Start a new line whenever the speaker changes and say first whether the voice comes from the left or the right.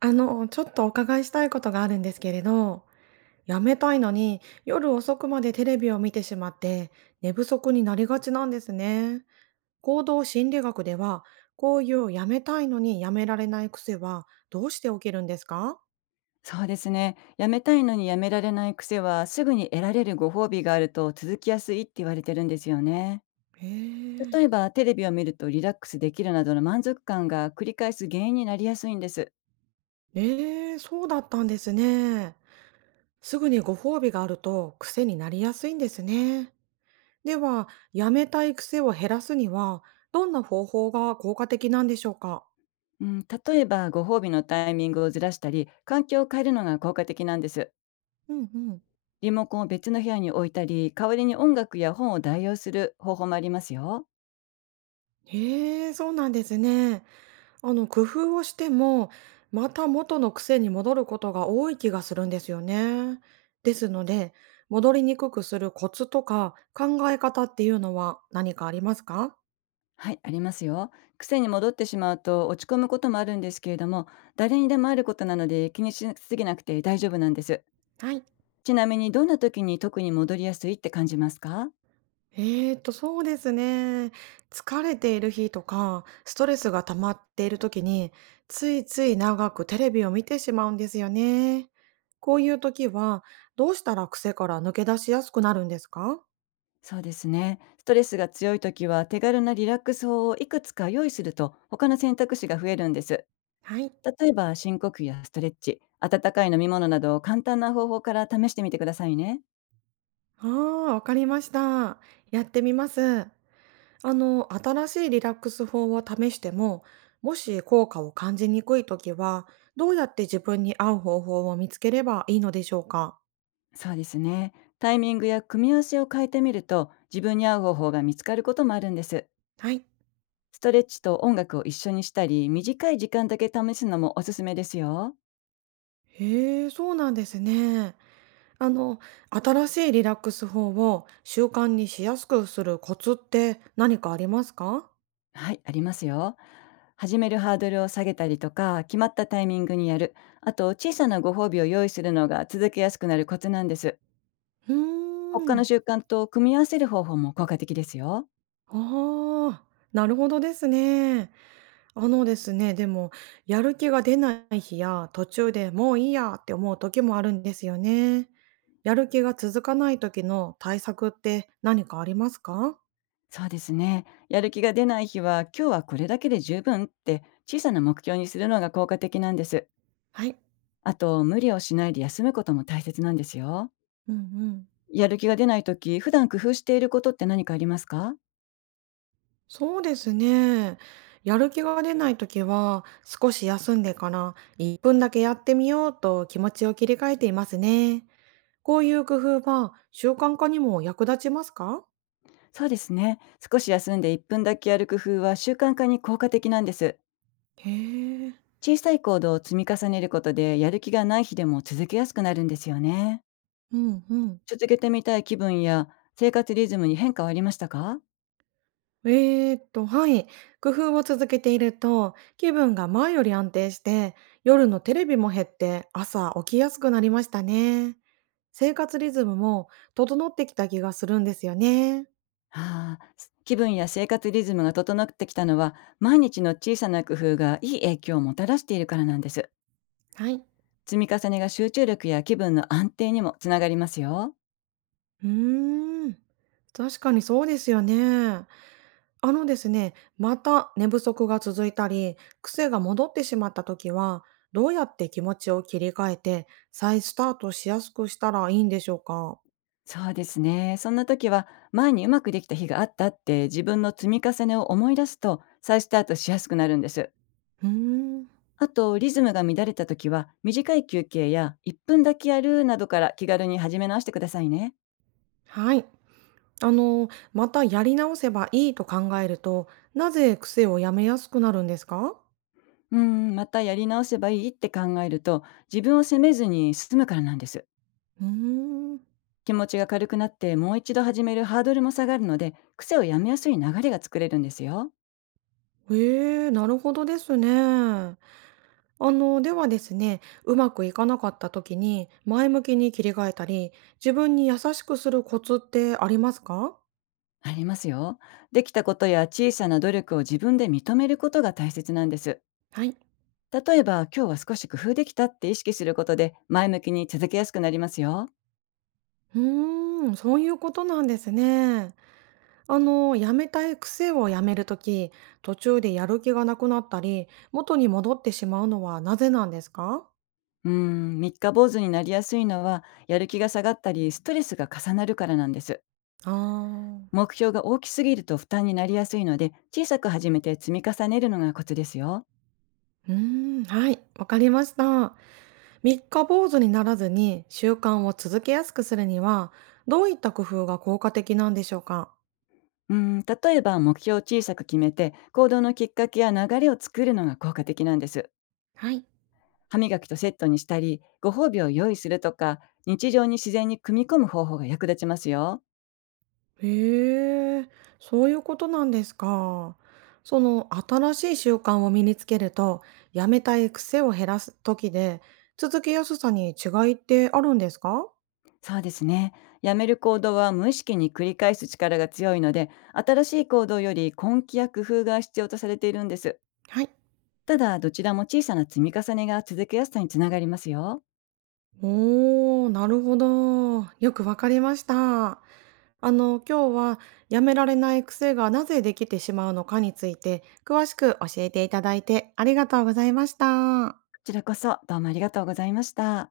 right: ちょっとお伺いしたいことがあるんですけれど、やめたいのに夜遅くまでテレビを見てしまって寝不足になりがちなんですね。行動心理学では、こういうやめたいのにやめられない癖はどうして起きるんですか？
left: そうですね。やめたいのにやめられない癖は、すぐに得られるご褒美があると続きやすいって言われてるんですよね。
right: へえ。
left: 例えば、テレビを見るとリラックスできるなどの満足感が繰り返す原因になりやすいんです。
right: ええ、そうだったんですね。すぐにご褒美があると癖になりやすいんですね。では、やめたい癖を減らすには、どんな方法が効果的なんでしょうか？
left: うん、例えば、ご褒美のタイミングをずらしたり、環境を変えるのが効果的なんです。
right: うんうん。
left: リモコンを別の部屋に置いたり、代わりに音楽や本を代用する方法もありますよ。
right: へえ、そうなんですね。工夫をしても、また元の癖に戻ることが多い気がするんですよね。ですので、戻りにくくするコツとか考え方っていうのは何かありますか？
left: はい、ありますよ。癖に戻ってしまうと落ち込むこともあるんですけれども、誰にでもあることなので気にしすぎなくて大丈夫なんです。
right: はい。
left: ちなみに、どんな時に特に戻りやすいって感じますか？
right: そうですね。疲れている日とか、ストレスが溜まっている時に、ついつい長くテレビを見てしまうんですよね。こういう時は、どうしたら癖から抜け出しやすくなるんですか？
left: そうですね。ストレスが強い時は、手軽なリラックス法をいくつか用意すると、他の選択肢が増えるんです。
right: はい。
left: 例えば、深呼吸やストレッチ、温かい飲み物など、簡単な方法から試してみてくださいね。
right: ああ、わかりました。やってみます。新しいリラックス法を試しても、もし効果を感じにくいときは、どうやって自分に合う方法を見つければいいのでしょうか？
left: そうですね。タイミングや組み合わせを変えてみると、自分に合う方法が見つかることもあるんです。
right: はい。
left: ストレッチと音楽を一緒にしたり、短い時間だけ試すのもおすすめですよ。
right: へえ、そうなんですね。あの、新しいリラックス法を習慣にしやすくするコツって何かありますか？
left: はい、ありますよ。始めるハードルを下げたりとか、決まったタイミングにやる。あと、小さなご褒美を用意するのが、続けやすくなるコツなんです。
right: うー
left: 他の
right: ん。
left: 習慣と組み合わせる方法も効果的ですよ。
right: ああ、なるほどですね。でも、やる気が出ない日や、途中でもういいやって思う時もあるんですよね。やる気が続かない時の対策って何かありますか？
left: そうですね。やる気が出ない日は、今日はこれだけで十分って小さな目標にするのが効果的なんです。
right: はい。
left: あと、無理をしないで休むことも大切なんですよ。
right: うんうん。
left: やる気が出ないとき、普段工夫していることって何かありますか？
right: そうですね。やる気が出ない時は、少し休んでから1分だけやってみようと気持ちを切り替えていますね。こういう工夫は習慣化にも役立ちますか？
left: そうですね。少し休んで1分だけやる工夫は、習慣化に効果的なんです。
right: へえ。
left: 小さい行動を積み重ねることで、やる気がない日でも続けやすくなるんですよね。
right: うんうん。
left: 続けてみたい気分や生活リズムに変化はありましたか？
right: はい。工夫を続けていると、気分が前より安定して、夜のテレビも減って、朝起きやすくなりましたね。生活リズムも整ってきた気がするんですよね。
left: ああ、気分や生活リズムが整ってきたのは、毎日の小さな工夫がいい影響をもたらしているからなんです。
right: はい。
left: 積み重ねが集中力や気分の安定にもつながりますよ。
right: うーん。確かにそうですよね。あのですね、また寝不足が続いたり、癖が戻ってしまった時は、どうやって気持ちを切り替えて、再スタートしやすくしたらいいんでしょうか。
left: そうですね。そんな時は、前にうまくできた日があったって、自分の積み重ねを思い出すと、再スタートしやすくなるんです。
right: うーん。
left: あと、リズムが乱れた時は、短い休憩や1分だけやるなどから、気軽に始め直してくださいね。
right: はい。またやり直せばいいと考えると、なぜ癖をやめやすくなるんですか？
left: うん、またやり直せばいいって考えると、自分を責めずに進むからなんです。
right: うーん。
left: 気持ちが軽くなって、もう一度始めるハードルも下がるので、癖をやめやすい流れが作れるんですよ。
right: へえ、なるほどですね。ではですね、うまくいかなかった時に前向きに切り替えたり、自分に優しくするコツってありますか？
left: ありますよ。できたことや小さな努力を自分で認めることが大切なんです。
right: はい。
left: 例えば、今日は少し工夫できたって意識することで、前向きに続けやすくなりますよ。
right: うーん、そういうことなんですね。やめたい癖をやめるとき、途中でやる気がなくなったり、元に戻ってしまうのはなぜなんですか？
left: 三日坊主になりやすいのは、やる気が下がったり、ストレスが重なるからなんです。
right: ああー。
left: 目標が大きすぎると負担になりやすいので、小さく始めて積み重ねるのがコツですよ。
right: うーん、はい、わかりました。三日坊主にならずに習慣を続けやすくするには、どういった工夫が効果的なんでしょうか？
left: 例えば、目標を小さく決めて、行動のきっかけや流れを作るのが効果的なんです。
right: はい。
left: 歯磨きとセットにしたり、ご褒美を用意するとか、日常に自然に組み込む方法が役立ちますよ。
right: へえ、そういうことなんですか。その新しい習慣を身につけると、やめたい癖を減らす時で、続けやすさに違いってあるんですか？
left: そうですね。やめる行動は無意識に繰り返す力が強いので、新しい行動より根気や工夫が必要とされているんです。
right: はい。
left: ただ、どちらも小さな積み重ねが続けやすさにつながりますよ。こ
right: おー、なるほど。よくわかりました。今日はやめられない癖がなぜできてしまうのかについて詳しく教えていただいてありがとうございました。
left: ちらこそ、どうもありがとうございました。